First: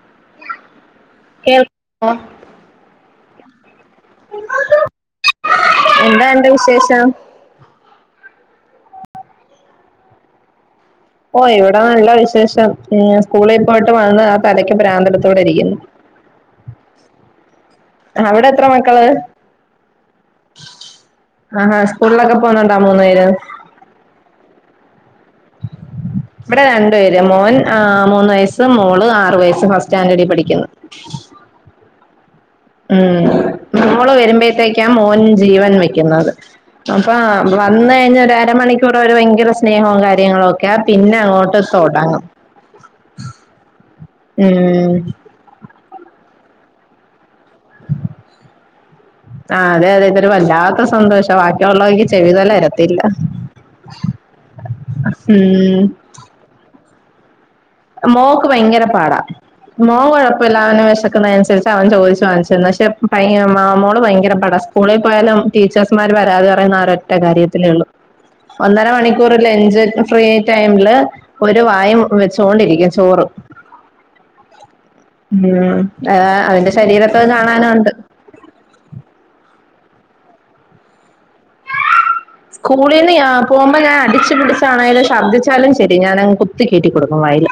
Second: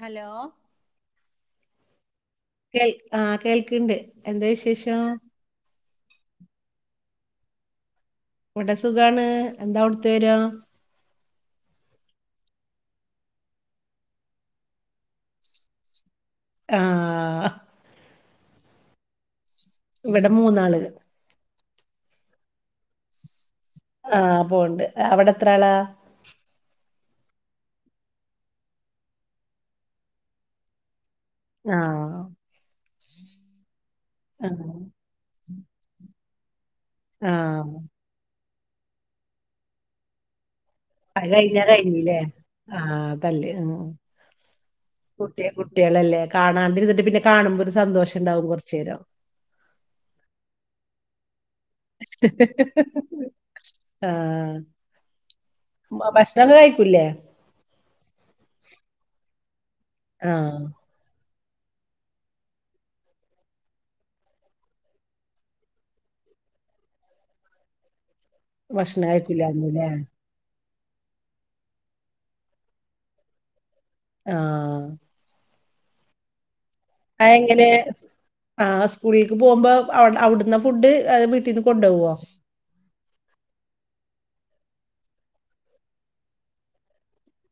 Hello കേൾക്കോ കേൾ ആഹ് കേൾക്കണ്ട്. എന്താ വിശേഷം? എന്താ അന്റെ വിശേഷം? ഇവിടെ സുഖാണ്. എന്താ അവിടുത്തെ വിവരം ഓഹ് ഇവിടെ നല്ല വിശേഷം. സ്കൂളിൽ പോയിട്ട് വന്ന് ആഹ് തലയ്ക്ക് പ്രാന്തെടുത്ത് ഇവിടെ ഇരിക്കുന്നു. ആഹ് അവിടെ എത്ര മക്കള് ഇവിടെ മൂന്നാള് ആഹ്ഹാ സ്കൂളിലൊക്കെ പോകുന്നു ഉണ്ടോ മൂന്നു പേരും? ആഹ് പോവ്ണ്ട് അവിടെ എത്ര ആളാ? ഇവിടെ രണ്ടു പേര്. മോൻ ആഹ് മൂന്ന് വയസ്സ്. മോള് ആറ് വയസ്സ്. ഫസ്റ്റ് സ്റ്റാൻഡേർഡിൽ പഠിക്കുന്നു. ആഹ് ഉം മോള് ആഹ് വരുമ്പോഴത്തേക്കാ മോൻ ജീവൻ വെക്കുന്നത് അപ്പ ആഹ് വന്നഴിഞ്ഞാ ഒരു അരമണിക്കൂർ അവര് ഭയങ്കര സ്നേഹവും കാര്യങ്ങളും ഒ ക്കാ. പിന്നെ അത് അങ്ങോട്ട് കഴിഞ്ഞാ കഴിഞ്ഞില്ലേ തുടങ്ങും. ആഹ് അതല്ലേ ഉം ട്ട്യാ കുട്ടികളല്ലേ. കാണാണ്ട് ഇരുന്നിട്ട് പിന്നെ കാണുമ്പോ ഒരു സന്തോഷണ്ടാവും കുറച്ചു നേരം. ആഹ് അതെ അതെ. ഇതൊരു വല്ലാത്ത സന്തോഷാ വാ ഉള്ളോങ്കി ചെവിതലരത്തില്ല. ആഹ് ഉം തൊക്കെ കഴിക്കൂല്ലേ? മോൾക്ക് ഭയങ്കര പാടാ. മോൻ ആഹ് കൊഴപ്പല്ലാതെ ങ്ങനെ വിശക്കുന്നതിനനുസരി പ്പ അവൻ ചോദിച്ചു വാങ്ങിച്ചു തിന്നും. പക്ഷെ ഭയ മോള് ഭയങ്കര പാടാ. സ്കൂളിൽ പോയാലും ടീച്ചേഴ്സ്മാര് പരാതി പറയുന്ന ആരൊ റ്റ കാര്യത്തിലേ ഉള്ളൂ. ഒന്നര ഭക്ഷണം മണിക്കൂർ ലഞ്ച് കഴിക്കൂലായിരുന്നുല്ലേ ഫ്രീ ടൈമില് ഒരു വായും വെ ച്ചോണ്ടിരിക്കും ചോറ്. ആഹ്. ഉം ആഹ് അവന്റെ അയെങ്ങനെ? ആഹ് സ്കൂളിൽക്ക് പോകുമ്പോ അ അവിടുന്നാ ഫുഡ്. വീട്ടീന്ന് കൊണ്ടുപോകോ? സ്കൂളിന്ന് ഞാൻ പോഉമ്പോ ഞാൻ അടിച്ച് പിടിച്ചാണേലും ഛർദ്ദിച്ചാലും ശരി ഞാനങ്ങ് കു ത്തി കേറ്റി കൊടുക്കും വായേല്.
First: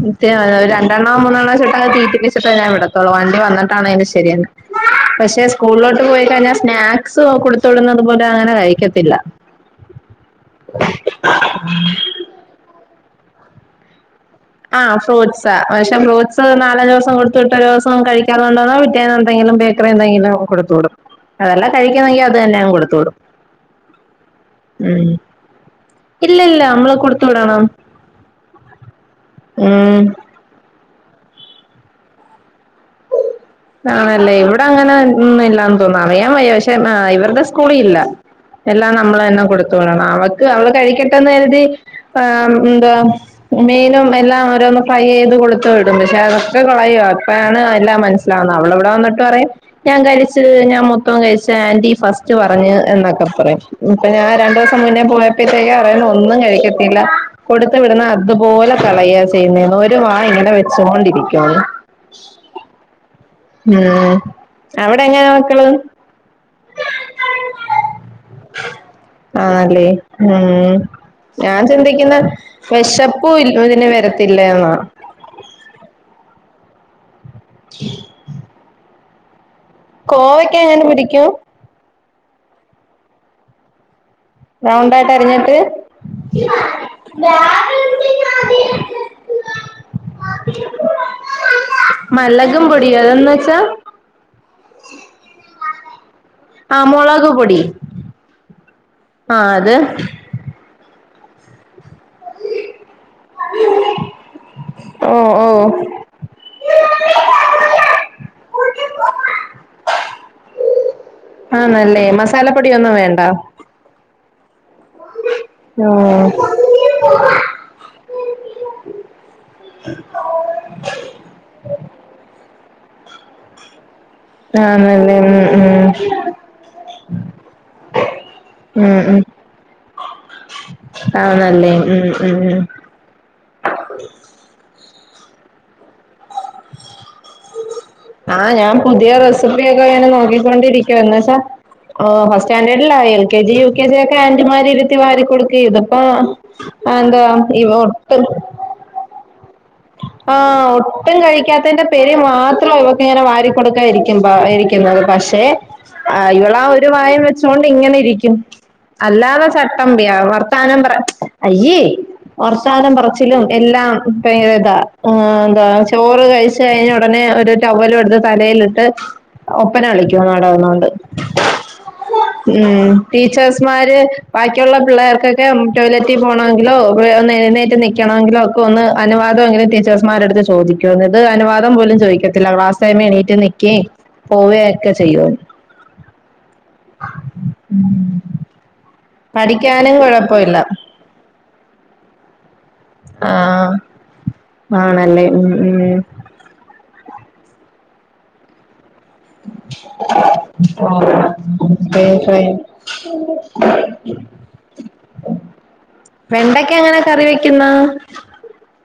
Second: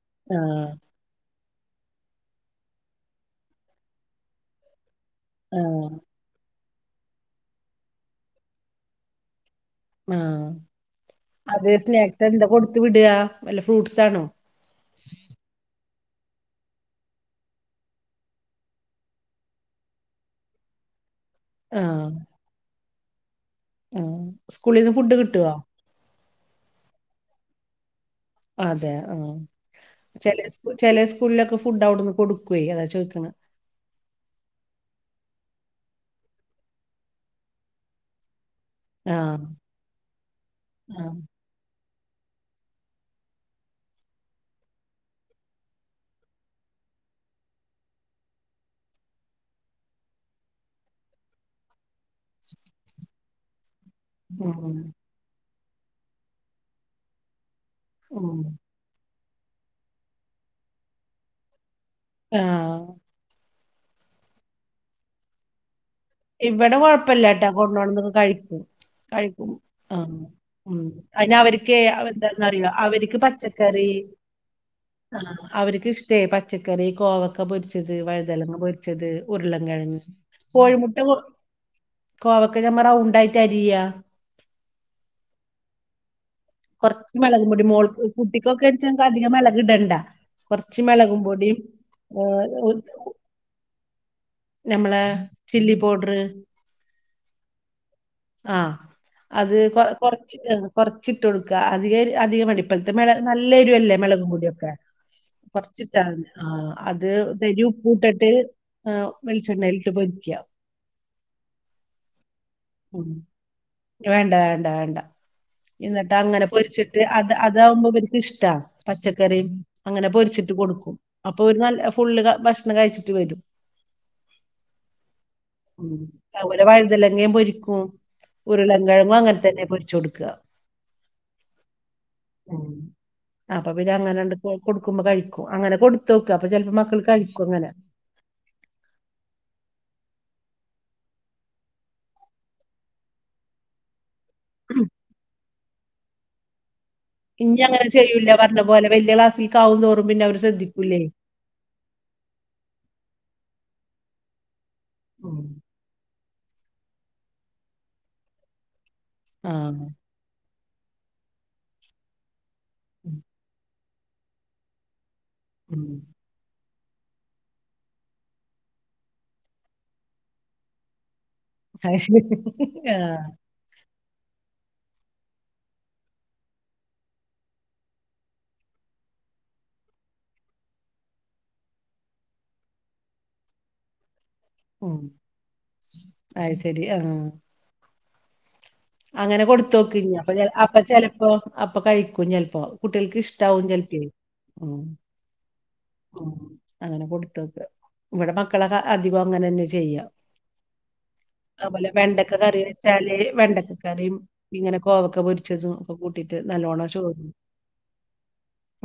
എന്നട്ട് ആഹ് [unintelligible] ര ണ്ടെണ്ണോം മൂന്നെണ്ണോം വെച്ചിട്ടങ്ങ് തീറ്റിപ്പിച്ചിട്ടാ ഞാൻ വിടത്തുള്ളൂ. വണ്ടി വന്നിട്ടാണേലും ശരിയന്നെ. പക്ഷെ ആഹ് സ്കൂളിലോട്ട് പോയി കഴിഞ്ഞാൽ സ്നാക്സ് കൊടുത്തുവിടുന്നതും പോലും അങ്ങനെ കഴിക്കത്തില്ല. ആഹ്. അത് സ്നാക്സ് എന്താ കൊടുത്തു വിടാ. വെല്ല ഫ്രൂട്ട്സ് ആണോ? ആഹ് ഫ്രൂട്സ്. താ പക്ഷെ ഫ്രൂട്സ് നാലഞ്ചു ദിവസം കൊടുത്തുവിട്ടാ ഒരു ദിവസം കഴിക്കാതെ കൊണ്ടുവന്നാ പിറ്റേെന്ന് എന്തെങ്കിലും ബേ ക്രെ എന്തെങ്കിലും കൊടുത്തു വിടും. അതല്ലാ ആഹ് കഴിക്കുന്നെങ്കി അത് തന്നെ അങ് കൊടുത്തു വിടും. ആഹ് സ്കൂളിന്ന് ഫുഡ് കിട്ടോ? ഇല്ലില്ല. നമ്മള് കൊടുത്തു വിടണം. അതെ ആഹഹ് ഉം ചേലെ ചില സ് ചെലെ സ്കൂളിലൊക്കെ ഫുഡ് അവിടുന്ന് കൊടുക്കുവേ? അതാ ചോയ്ക്ണെ. ആണല്ലേ ഇവിടെ അങ്ങനെ ഒന്നും ഇല്ലാന്ന് തോന്നുന്നു. അറിയാൻ വയ്യ. പക്ഷെ ഇവരുടെ സ്കൂളി ഇല്ല. എല്ലാം നമ്മളന്നെ ആഹ് കൊടുത്തു വിടണം. അവക്ക് അവള് ആഹ് കഴിക്കട്ടന്ന് കരുതി ആഹ് എന്തുവാ. മീനും എല്ലാം ഓരോന്ന് ഫ്രൈ ചെയ്ത് കൊടുത്തു വിടും. പക്ഷെ അതൊക്കെ കളയാ. ഇപ്പഴാണ് എല്ലാം മന സ്സിലാവുന്ന. അവള് അവിടെ വന്നട്ട് പറയും ഞാൻ കഴിച്ച് ഞാൻ മൊത്തം കഴിച്ച്. ആന്റി ഫസ്റ്റ് പറഞ്ഞ് എന്നൊക്കെ പറയും. ഇപ്പൊ ഞാൻ ഉം രണ്ടോസം മുന്നേ പോയപ്പോഴത്തേക് അറിയണ് ഒന്നും കഴിക്കത്തില്ല കൊടുത് വിടുന്ന ഉം അതുപോലെ കളയ ചെയ്യുന്നെന്ന് ഒരു വാം ഇങ്ങനെ വെച്ചുകൊണ്ടിരിക്കുവ ആഹ് [unintelligible] അവിടെ എങ്ങനാ മക്കള് ഇവടെ കൊഴപ്പല്ലാട്ടാ കൊണ്ടോണതൊക്കെ കഴിക്കും കഴിക്കും ആണല്ലേ ആഹ് ഉം അതിന് ഞാൻ അവർക്ക് ചിന്തിക്കുന്ന എന്താന്നറിയോ വിശ അവർക്ക് ക്കുൽ ഇതിനെ പച്ചക്കറി വരത്തില്ലന്നാ അവർക്ക് ഇഷ്ടേ പച്ചക്കറി കോവക്ക പൊരിച്ചത് വഴുതനങ്ങ പൊരിച്ചത് ഉരുളം കിഴങ്ങു കോവയ്ക്ക എങ്ങനെ പൊരിക്കും കോവക്ക ഞമ്മ റൗണ്ടായിറ്റ് അരിയാ റൗണ്ടായിട്ട് അരിഞ്ഞിട്ട് കുറച്ച് മിളക് പൊടി മോൾ കുട്ടിക്കൊക്കെച്ച അധികം മെളക് ഇടണ്ട കുറച്ച് മെളകു പൊടിയും ഏ, മെളകും പൊടിയോ എന്നുവെച്ചാ ഞമ്മളെ ചില്ലി പൗഡറ് ആഹ് മുളക് പൊടി ആഹ് അത് കൊ കൊറച്ച് കൊറച്ചിട്ട് കൊടുക്കാ അധിക അധികം അടിപ്പലത്ത് മെള നല്ലെരു അല്ലേ മെളകു പൊടിയൊക്കെ ഓ ഓ കൊറച്ചിട്ടാ മതി ആഹ് അത് തരി ഉപ്പൂട്ടിട്ട് ആഹ് വെളിച്ചെണ്ണയിലിട്ട് പൊരിക്കുക ആണല്ലേ മസാലപ്പൊടി ഒന്നും ഉം വേണ്ട വേണ്ട വേണ്ട വേണ്ട ഓ എന്നിട്ട് അങ്ങനെ പൊരിച്ചി- അത് അതാകുമ്പോ അവർക്ക് ഇഷ്ടാ പച്ചക്കറിയും അങ്ങനെ പൊരിച്ചിട്ട് കൊടുക്കും അപ്പൊ ഒരു നല്ല ഫുള്ള് ഭക്ഷണം കഴിച്ചിട്ട് വരും ആണല്ലേ ഉം ഉം അതുപോലെ വഴുതലങ്ങേം പൊരിക്ക ഉം ഉരുളം ഉം കിഴങ്ങും ഉം അങ്ങനെ തന്നെ പൊരിച്ച് കൊടുക്കുക ആണല്ലേ ഉം ഉം അപ്പൊ പിന്നെ അങ്ങനെണ്ട് കൊടുക്കുമ്പോ കഴിക്കും അങ്ങനെ കൊടു ത്തോക്കും അപ്പോ ചിലപ്പോ മക്കൾ കഴിക്കും അങ്ങനെ ആഹ് ഞാൻ പുതിയ റെസിപ്പിയൊക്കെ ഇങ്ങനെ നോക്കിക്കൊണ്ടിരിക്കുവ എന്നുവെച്ചാ ഓ ഫസ്റ്റ് സ്റ്റാൻഡേർഡില് ആയി L K G U K G ഒക്കെ ആന്റിമാര് ഇരുത്തി വാരി കൊടുക്കേ ഇതിപ്പോ അതെന്താ ഇനി ഇവൻ അങ്ങനെ ഒട്ടും ചെയ്യൂല്ല പോലെ വലിയ ക്ലാസ്സി ആഹ് ഒട്ടും കഴിക്കാത്തതിന്റെ ഇപ്പേരി മാത്രം ഇവക്ക് ഇങ്ങനെ വാരി കൊടുക്കാ ഇരിക്കും ഇരിക്കുന്നത് ഉം പക്ഷെ ആഹ് ഇവള് ആഹ് ഒരു വായ വെച്ചോണ്ട് ഇങ്ങനെ ഇരിക്കും അല്ലാതെ ആഹ് ചട്ടമ്പിയാ വർ വർത്താനം പറച്ചിലും അയ്യേ വർത്താനം ഉം പറച്ചിലും എല്ലാം ന്ത ആഹ് എന്താ ഉം ചോറ് കഴിച്ച കഴിച്ച് കഴിഞ്ഞ ഉടനെ ഒരു ടവ്വലും എടുത്ത് തലയിലിട്ട് ഒപ്പന കളിക്കുന്നു അവടെ നിന്നോണ്ട് ആഹ് മിസ്സ്‌ മാര് ബാക്കിയുള്ള പിള്ളേർക്കൊക്കെ ടോയ്ലറ്റിൽ പോകണമെങ്കിലോ ഒന്ന് എഴുന്നേറ്റു നിക്കണമെങ്കിലോ [unintelligible] അതോ എങ്ങനെ ടീച്ചേഴ്സ്മാരടുത്ത് ചോദിക്കും ഇത് അനുവാദം പോലും ചോദിക്കത്തില്ല ക്ലാസ് ടൈംമിൽ എണീറ്റ് നിക്കയും ഉം അയ്ശെരി ആഹ് ഉം അങ്ങനെ കൊടുത്തു നോക്ക് ഇനി അപ്പൊ കുഴപ്പമില്ല അപ്പൊ ചെലപ്പോ അപ്പൊ കഴിക്കും ചിലപ്പോ ആഹ് ആണല്ലേ ഉം ഉം ഉം അങ്ങനെ കൊടുത്തോക്ക് ഇവിടെ മക്കളൊക്കെ അധികം അങ്ങനെ തന്നെ ചെയ്യാ ഉം അതുപോലെ ഫൈൻ വെണ്ടക്ക ഫൈൻ കറി വെച്ചാല് വെണ്ടക്ക കറി ഇങ്ങനെ കോവക്ക പൊരിച്ചതും ഒക്കെ കൂട്ടിട്ട് വെണ്ടയ്ക്ക നല്ലോണം എങ്ങനെ കറി ചോറുണ്ണും വെക്കുന്ന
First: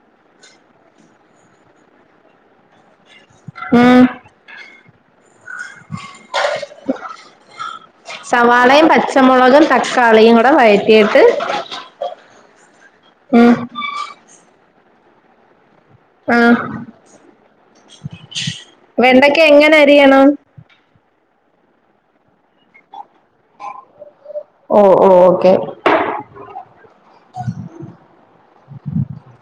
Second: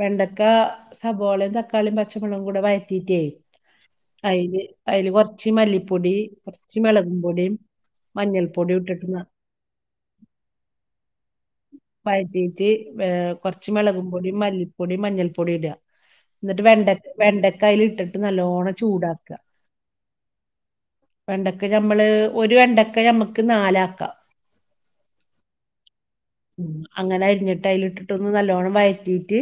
വെണ്ടക്ക സബോളയും തക്കാളിയും പച്ചമൊളകും കൂടെ വഴറ്റീറ്റേ ഉം അതില് അതില് കൊറച്ച് മല്ലിപ്പൊടി കുറച്ച് മെളകും പൊടിയും മഞ്ഞൾപ്പൊടിയും സവാളയും ഇട്ടിട്ട് ന പച്ചമുള തക്കാളിയും കൂടെ വഴറ്റിയിട്ട് വഴത്തീറ്റ് ഏഹ് ഉം കുറച്ച് മളകും പൊടി മല്ലിപ്പൊടി മഞ്ഞൾപ്പൊടി ഇട ആഹ് എന്നിട്ട് വെണ്ട വെണ്ടക്ക അതിൽ ഇട്ടിട്ട് നല്ലോണം വെണ്ടയ്ക്ക ചൂടാക്കുക എങ്ങനെ അരിയണം വെണ്ടക്ക നമ്മള് ഒരു വെണ്ടക്ക നമ്മുക്ക് നാലാക്കാം ഓ ഓ ഓക്കെ ഉം അങ്ങനെ അരിഞ്ഞിട്ട് അതിലിട്ടിട്ടൊന്ന് നല്ലവോണം വയറ്റീട്ട്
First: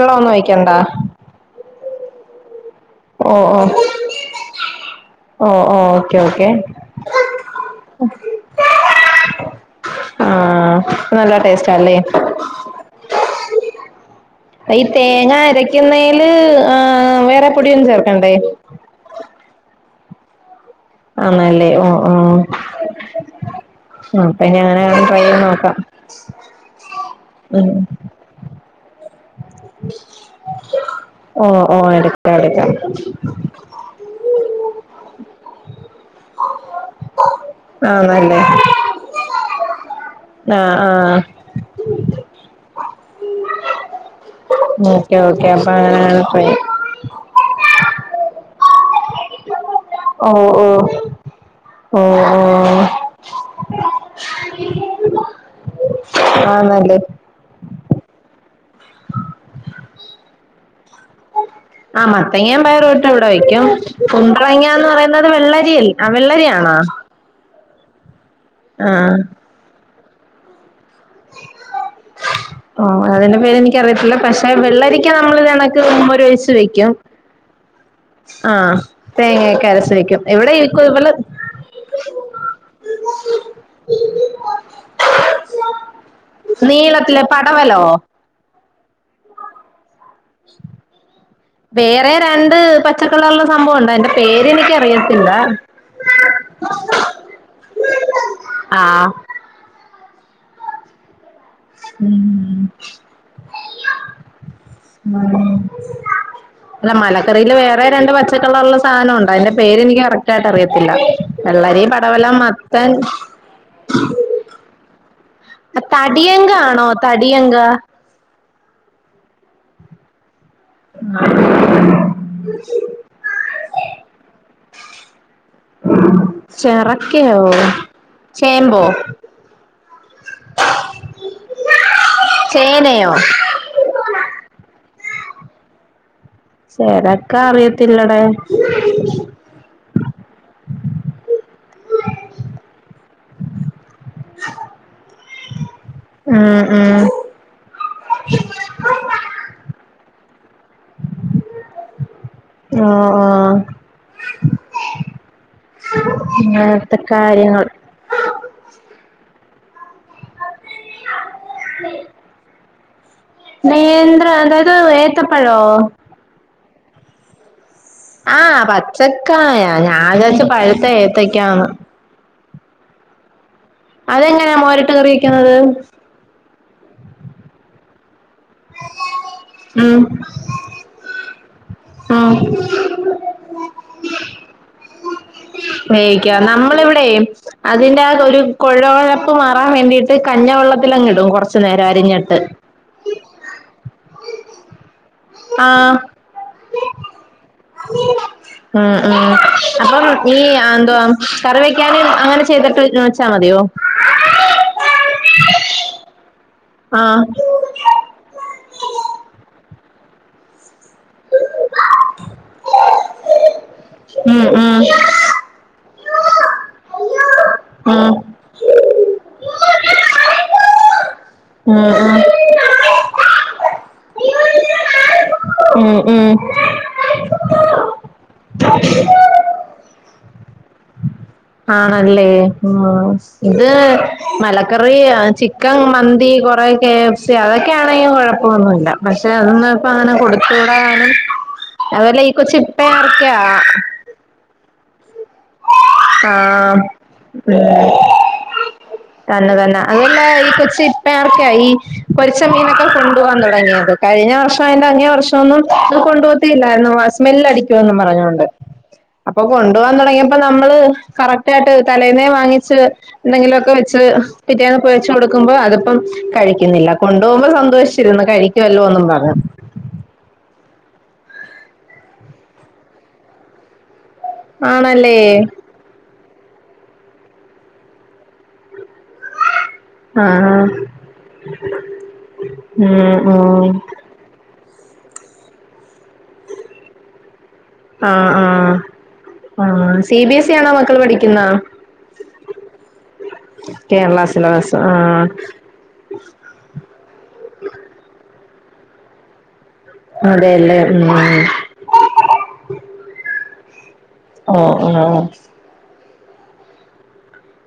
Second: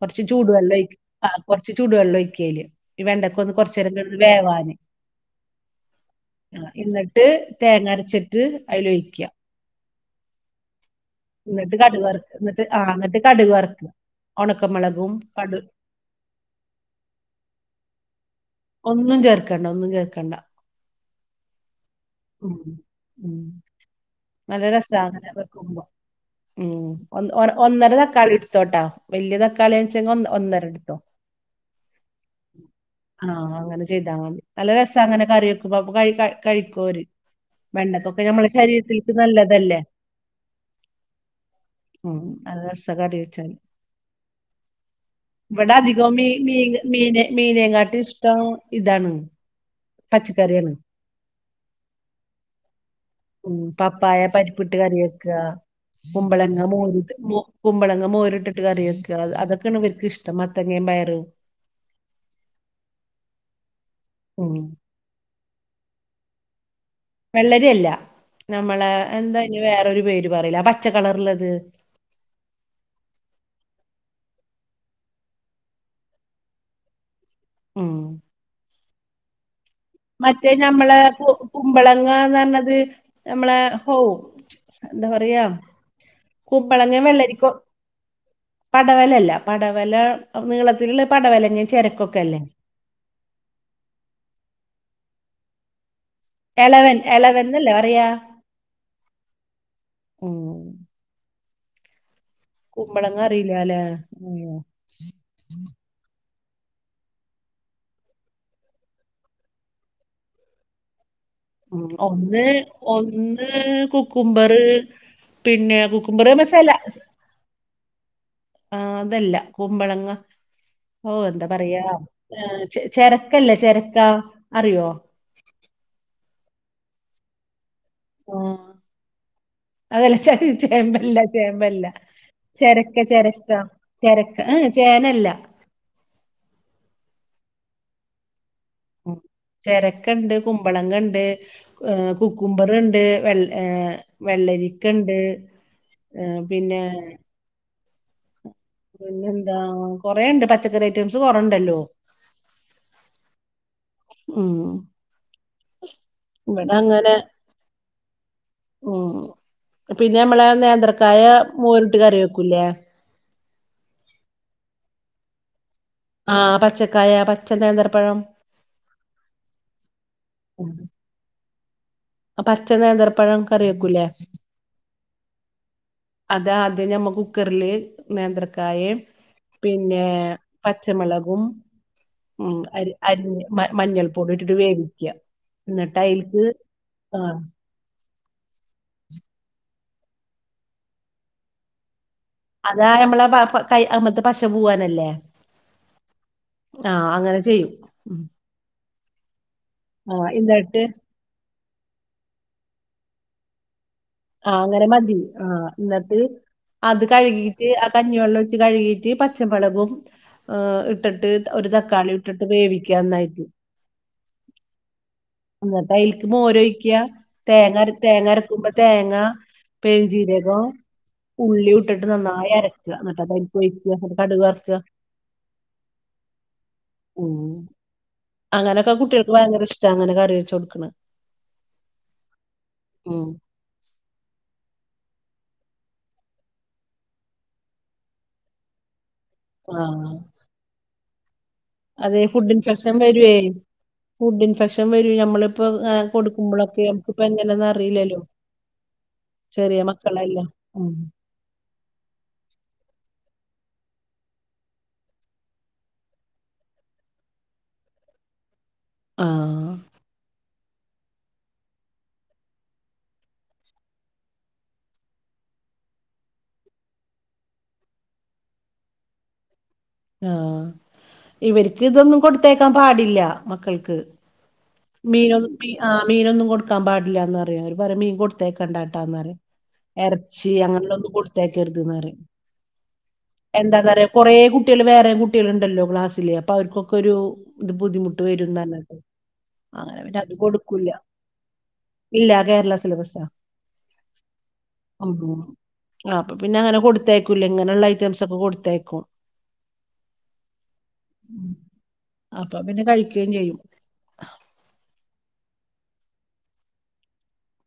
കുറച്ച് ചൂടു ഒഴിക്കണ്ടാ വെല്ലാം ഒഴി ആഹ് കൊറച്ച് ചൂടുവെള്ളം ഒഴക്കയില് ഈ ഓ വെണ്ടക്ക ഒന്ന് ഓ കൊറച്ച നേരം കേടന്ന് വേവാന് ഓ ഓ ഓക്കെ ഓക്കെ ആഹ് എന്നിട്ട് തേങ്ങ അരച്ചിട്ട് അതിൽ ഒഴിക്കുക ആഹ് ഇന്നിട്ട് കടു വർക്ക് എന്നിട്ട് ആഹ് എന്നിട്ട് കടുക് വർക്ക ഈ തേങ്ങ അരക്കുന്നേൽ ആഹ് വേറെ പൊടിയൊന്നും ചേർക്കണ്ടേ ഒന്നും ചേർക്കണ്ട ഒന്നും ചേർക്കണ്ട ആണല്ലേ ഓ ആഹ് ഉം ഉം നല്ല രസ അങ്ങനെ വെക്കുമ്പോ ഉം ഉം ഒന്നര തക്ക ളിടുത്തോട്ടാ വലിയ തക്ക കളണിച്ച ഒന്നര എടുത്തോ ഓ ഓ എടുക്കാം എടുക്കാം ആഹ് അങ്ങനെ ചെയ്താൽ മതി നല്ല രസ അങ്ങനെ കറി വെക്കുമ്പോ കഴി കെഴിക്കോവര് വെണ്ടക്ക ഇപ്പൊ ആന്നല്ലേ നമ്മളെ ശരീരത്തിൽ നല്ലതല്ലേ ആ ആ ഉം നല്ല രസ കറി വെച്ചാല് ഓക്കെ ഓക്കെ അപ്പൊ ഇവടെ അങ്ങനെ അധികം മീൻ ട്രൈ മീന് മീനെ ചെയ്യാം. മീനേങ്ങാട്ടിൽ ഇഷ്ടം ഇതാണ് ഓ ഓ പച്ചക്കറിയാണ് ഓ ഓ ഉം പപ്പായ പരിപ്പിട്ട് കറി വെക്കാ കുമ്പളങ്ങ ആന്നല്ലേ മോരിട്ട് മോ കുമ്പളങ്ങ മോരി ഇട്ടിട്ട് കറി വെക്കാ അതൊക്കെ ഇവർക്ക് ഇഷ്ടം മത്തങ്ങയും പയറും ആഹ് മത്തങ്ങ പയറയിട്ട് ഇവിടെ വയ്ക്കും ഉം കുമ്പളങ്ങാന്ന് പറയ പറയുന്നത് വെള്ളരി ആഹ് വെള്ളരിയാണോ വെള്ളരിയല്ല നമ്മളെ ആഹ് എന്താ അയിന് വേറൊരു പേര് പറയില്ലെ പച്ച കളർള്ളത് [unintelligible] ഓ അതിന്റെ പേര് എനിക്കറിയത്തില്ല പക്ഷെ വെള്ളരിക്കാ നമ്മള് ഇതെക്കണക്കിന് മുമ്പ് ഒരു ഒഴിച്ച് വെക്കും ഉം ആഹ് തേങ്ങൊക്കെ അരച്ച് വെക്കും മറ്റേ ഇവിടെ ഞമ്മളെ കു [unintelligible] കുമ്പളങ്ങാന്ന് പറഞ്ഞത് നമ്മളെ ഹോ എന്താ പറയാ കുമ്പളങ്ങെ നീളത്തിലെ വെള്ളരിക്കോ പടവലോ പടവലല്ല പടവല നീളത്തി പടവല വേറെ രണ്ട് പച്ചക്കളറുള്ള സംഭവുണ്ട് അതിന്റ പേര് എനിക്കറിയത്തില്ല എലവൻ എലവൻന്നല്ലെ പറയ ആഹ് ഉം ഉം കുമ്പളങ്ങ അറിയില്ലാല്ലേ ഉം ആഹ് അല്ല മലക്കറിൽ വേറെ രണ്ട് പച്ചക്കളറിലെ സാധനം ഉണ്ട് അതിന്റെ പേര് എനിക്ക് കറക്റ്റായിട്ട് അറിയത്തില്ല വെള്ളരി പടവലം ഒന്ന് മത്തൻ ഉം ഒന്ന് കുക്കുംബറ് പിന്നെ കുക്കുംബറ് സാല ടിയങ്ക ആഹ് അതല്ല കുമ്പളങ്ങ പോന്ത പറയാ ഏഹ് ചെരക്കല്ലേ ചെരക്കാ അറിയോ ചിറക്കയോ ആഹ് ചേമ്പോ അതല്ല ച ചേമ്പല്ല ചേമ്പല്ല ചെരക്ക ചേനയോ ചെരക്ക ചെരക്ക് ആഹ് ചേനല്ല ചെരക്ക അറിയത്തില്ലടെ ചെരക്ക ഉണ്ട് കുമ്പളങ്ങ ഉണ്ട് ഏഹ് കുക്കുംബർ ഉണ്ട് വെള്ള ഏഹ് വെള്ളരിക്കയുണ്ട് ഏഹ് ഉം പിന്നെ ഉം പിന്നെ എന്താ കൊറെ ഉണ്ട് പച്ചക്കറി ഐറ്റംസ് കൊറ ഉണ്ടല്ലോ ആഹ് ഉം ഇവിടെ അങ്ങനത്തെ അങ്ങനെ കാര്യങ്ങൾ ഉം പിന്നെ നമ്മള് നേന്ത്രക്കായ മോരിട്ട് കറി വെക്കൂലേ നേന്ത്ര അതായത് ഏത്തപ്പഴോ ആഹ് പച്ചക്കായ പച്ച നേന്ദ്രപ്പഴം ആഹ് പച്ചക്കായ ഞാൻ വിചാരിച്ച് പഴുത്ത ഏത്തക്കാന്ന് ആഹ് പച്ച നേന്ത്രപ്പഴം കറി വെക്കൂലേ അതെങ്ങനാ മോരിട്ട് കറി വെക്കുന്നത് അതാദ്യം ഞമ്മ കുക്കറില് നേന്ത്രക്കായ് ഉം പിന്നെ പച്ചമുളകും ഉം അ അരിഞ്ഞ് മഞ്ഞൾ പൊടി ഇട്ടിട്ട് വേവിക്കുക എന്നിട്ട് വേവിക്കാ അയിൽക്ക് നമ്മള് ഇവിടെ ആഹ് അതിന്റെ ആഹ് ഒരു കുഴവഴപ്പ് മാറാൻ വേണ്ടിട്ട് കഞ്ഞ വെള്ളത്തിലങ്ങട്ട് ഇടും കുറച്ചു നേരം അരിഞ്ഞിട്ട് അതാ നമ്മളെ കൈ അമ്മത്തെ പശപൂവാനല്ലേ ആഹ് ആഹ് അങ്ങനെ ചെയ്യും ഉം ഉം അപ്പം ആഹ് ഈ എന്നിട്ട് യന്തോ കറി വെക്കാന് അങ്ങനെ ചെയ്തിട്ട് വെച്ചാൽ മതിയോ ആഹ് അങ്ങനെ മതി ആഹ് എന്നിട്ട് അത് ആഹ് കഴുകിട്ട് ആഹ് കഞ്ഞിവെള്ളം കഴുകിട്ട് പച്ചമുളകും ഏഹ് ഇട്ടിട്ട് ഒരു തക്കാളി ഇട്ടിട്ട് വേവിക്കാ നന്നായിട്ട് ഉം ഉം എന്നിട്ട് അതിലേക്ക് മോര് ഒഴിക്കുക തേങ്ങര ഉം തേങ്ങര തേങ്ങ പെരും ജിരകം ഉള്ളി ഇട്ടിട്ട് നന്നായി അരക്ക എന്നിട്ട് അത് അതിക്ക് ഒഴിക്കാ കടു വറുക്കാ ഉം ഉം ഉം അങ്ങനെയൊക്കെ കുട്ടികൾക്ക് ഭയങ്കര ഇഷ്ടാ അങ്ങനെ കറി വെച്ചു കൊടുക്കണ ആണല്ലേ ഉം ഇത് മലക്കറി ചിക്കൻ മന്തി കുറെ കെ എഫ്സി അതൊക്കെയാണെങ്കിൽ കുഴപ്പമൊന്നുമില്ല പക്ഷെ അതൊന്നും ഇപ്പ അങ്ങനെ ആഹ് കൊടുത്തുകൂടാനാണ് അതുമല്ല അതെ ഈ ഫുഡ് കൊച്ചു ഇൻഫെക്ഷൻ ഇപ്പയാർക്കാ വരുവേ ഫുഡ് ഇൻഫെക്ഷൻ വരും നമ്മളിപ്പൊ കൊടുക്കുമ്പോളൊക്കെ ആഹ് നമുക്കിപ്പ എങ്ങനെന്ന് അറിയില്ലല്ലോ തന്ന തന്നെ ചെറിയ അതല്ല മക്കളല്ലേ ഈ കൊച്ചു ഉം ഇപ്പ ഈ പൊരിച്ച മീനൊക്കെ കൊണ്ടു പോവാൻ തുടങ്ങിയത് കഴിഞ്ഞ വർഷം അതിന്റെ അങ്ങേ വർഷം ഒന്നും അത് കൊണ്ടു പോത്തില്ലാരുന്നു സ്മെൽ അടിക്കു വെന്ന് പറഞ്ഞോണ്ട് അപ്പൊ ആഹ് കൊണ്ടു പോവാൻ തുടങ്ങിയപ്പോ നമ്മള് കറക്റ്റ് ആയിട്ട് തലേന്നേ വാങ്ങിച്ച് എന്തെങ്കിലുമൊക്കെ വെച്ച് പിറ്റേന്ന് പൊരിച്ചു കൊടുക്കുമ്പോ അതിപ്പം കഴിക്കുന്നില്ല കൊണ്ടുപോകുമ്പോ സന്തോഷിച്ചിരുന്നു കഴി കഴിക്കുമല്ലോ എന്നും പറഞ്ഞു ആഹ് ഇവരിക്ക് ഇതൊന്നും കൊടുത്തേക്കാൻ പാടില്ല മക്കൾക്ക് ആണല്ലേ മീനും ആഹ് മീനൊന്നും കൊടുക്കാൻ പാടില്ലാന്ന് പറയും അവര് പറയും മീൻ കൊടുത്തേക്കണ്ടാട്ടാന്നറിം എറച്ചി ആഹ് അങ്ങനെയുള്ളൊന്നും കൊടുത്തയക്കരുതന്ന്റിയും ഉം ഉം എന്താന്നറിയോ കൊറേ കുട്ടിയള് വേറേം കുട്ടിയള്ണ്ടല്ലോ ക്ലാസി ല് അപ്പവർക്കക്കൊരു ബുദ്ധിമുട്ട് ആഹ് ആഹ് വെരുന്നർഞ്ട്ട് ആഹ് സി ബി എസ്സിയാണോ മക്കള് പഠിക്കുന്നേ? ഇല്ല കേരള സിലബസാ കേരളാ സിലബസ് ആഹ് അപ്പ പിന്നങ്ങനെ കൊടുത്തയക്കുല്ല ഇങ്ങനെള്ള ഐറ്റംസൊക്കെ കൊടുത്തയക്കും അതെല്ലേ ഉം അപ്പൊ പിന്നെ കഴിക്കേം ചെയ്യും ആഹ് ആഹ്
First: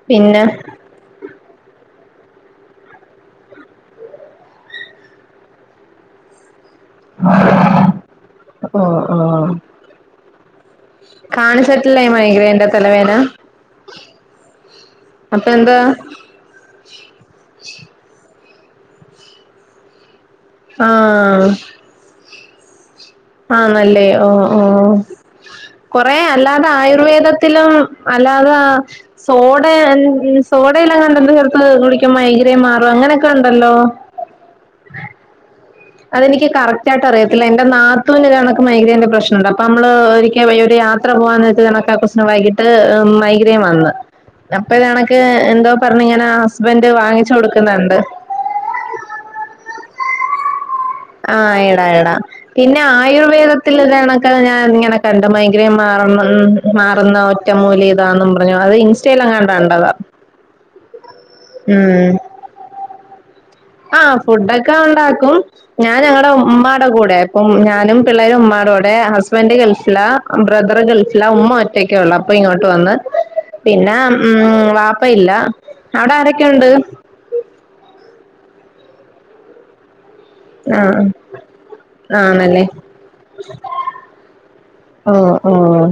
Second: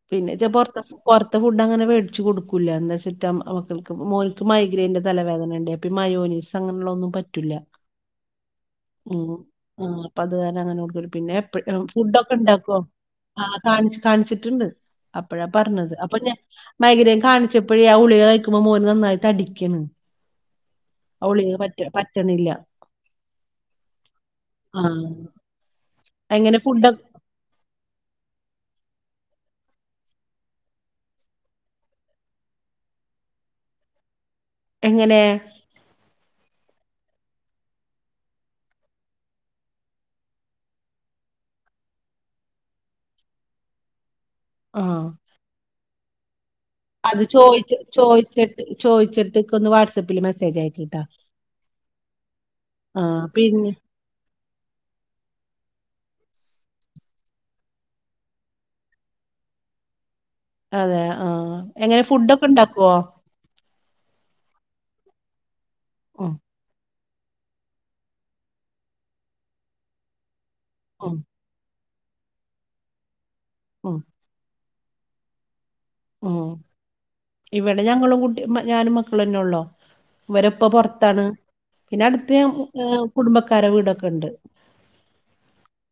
പിന്നെ പിന്നെച്ചാ പൊറത്തർ പൊറത്തെ ഫുഡങ്ങനെ വേടിച്ച് കൊടുക്കൂല്ല എന്താച്ചിട്ടാ മക്കൾക്ക് മോൻക്ക് മൈഗ്രയിൻന്റെ തലവേദനണ്ട് അപ്പയീ മയോനൈസ് അങ്ങനെള്ളതൊന്നും പറ്റില്ല ഓ ഓ ഉം ആ അപ്പത് കാരണങ്ങനെ കൊടുക്കല് പിന്നെ എപ്പഴെ കാണിച്ചിട്ടില്ലേ മൈഗ്രേന്റെ ഫുഡക്കെണ്ടാക്കോ? തലവേന കാണ് കാണിച്ചിട്ട്ണ്ട് അപ്പഴാ അപ്പൊ എന്താ പറഞ്ഞത് അപ്പൊ ഞാൻ മൈഗ്രേൻ കാണിച്ചപ്പഴേ ആ ഗുളിക കഴിക്കുമ്പോ മോന് നന്നായി തടിക്കാണ് ആ ആഹ് ഗുളിക പറ്റ പറ്റണില്ല ആന്നല്ലേ ഓഹോ ആഹ് കൊറേയല്ലാതെ ആയുർവേദത്തിലും അല്ലാതെ സോടെ എൻ സോയില്ലെങ്ങാണ്ടോ എന്തോ കൊടുത്ത് കുടിക്കുമ്പോ മൈഗ്രൻ മാറും അങ്ങനെയൊക്കെയുണ്ടല്ലോ എങ്ങനെ? അതെനിക്ക് കറക്റ്റായിട്ടറിയത്തില്ല എന്റെ നാത്തൂനിത് കണക്ക് മൈഗ്രേന്റെ പ്രശ്നവുണ്ട് അപ്പമ്മള് ഒരിക്ക വയ്യേ ഒരു യാത്ര ത്ര പോകവെന്ന് വെച്ച് കണക്കാ കൊച്ചിന് വൈകിട്ട് മൈഗ്രേൻ വന്ന് അപ്പതേ ആ കണക്ക് എന്തോ പറഞ്ഞ്ങ്ങനെ ഹസ്ബൻഡറ് വാങ്ങിച്ചു കൊടുക്കുന്ന്ണ്ട് ചോയ്ച്ചിട്ടിക്കൊന്ന് വാട്സപ്പില് മെസേജയക്കിട്ടോ ആഹ് ഇടായിടാ പിന്നെ പിന്നെ ആയുർവേദത്തിലിതാണക്ക് ഞാനിങ്ങനെ കണ്ടേ മൈഗ്രൻ മാറുന്ന മാറുന്ന ഒറ്റമൂലിയിതാന്നും പറഞ്ഞു അത് ഇൻസ്റ്റ യിലെങ്ങാണ്ട് കണ്ടതാ അതെ ആ എങ്ങനെ ഉം ഫുഡൊക്കെണ്ടാക്കുവോ? ആഹ് ഫുഡൊക്കെ ഉണ്ടാക്കും ഞാനിവിടെ ഉം ഉമ്മാടെ കൂടെ ഉം ഞാനും പിള്ളേരും ഉമ്മാടെ കൂടെ ഹസ്ബൻഡ് ഗൾഫിലാ ബ്രദർ ഉം ഗൾഫിലാ ഉമ്മ ഒറ്റ റ്റക്കൊള്ളൂ അപ്പയിങ്ങോട്ട് വന്ന് പിന്നെ ഉം വാപ്പയില്ല അവ്ടെയാരൊക്കെയുണ്ട്? ഇവടെ ഞങ്ങളും കുട്ടി ഞാനും മക്കളെന്നെയൊള്ളു ഇവരെപ്പ ആഹ് പൊറത്താണ് പിന്നെ അടുത്ത് ആണല്ലേ ഞ കുടുംബക്കാരെ വീടൊക്കെണ്ട് ആഹ് ആഹാ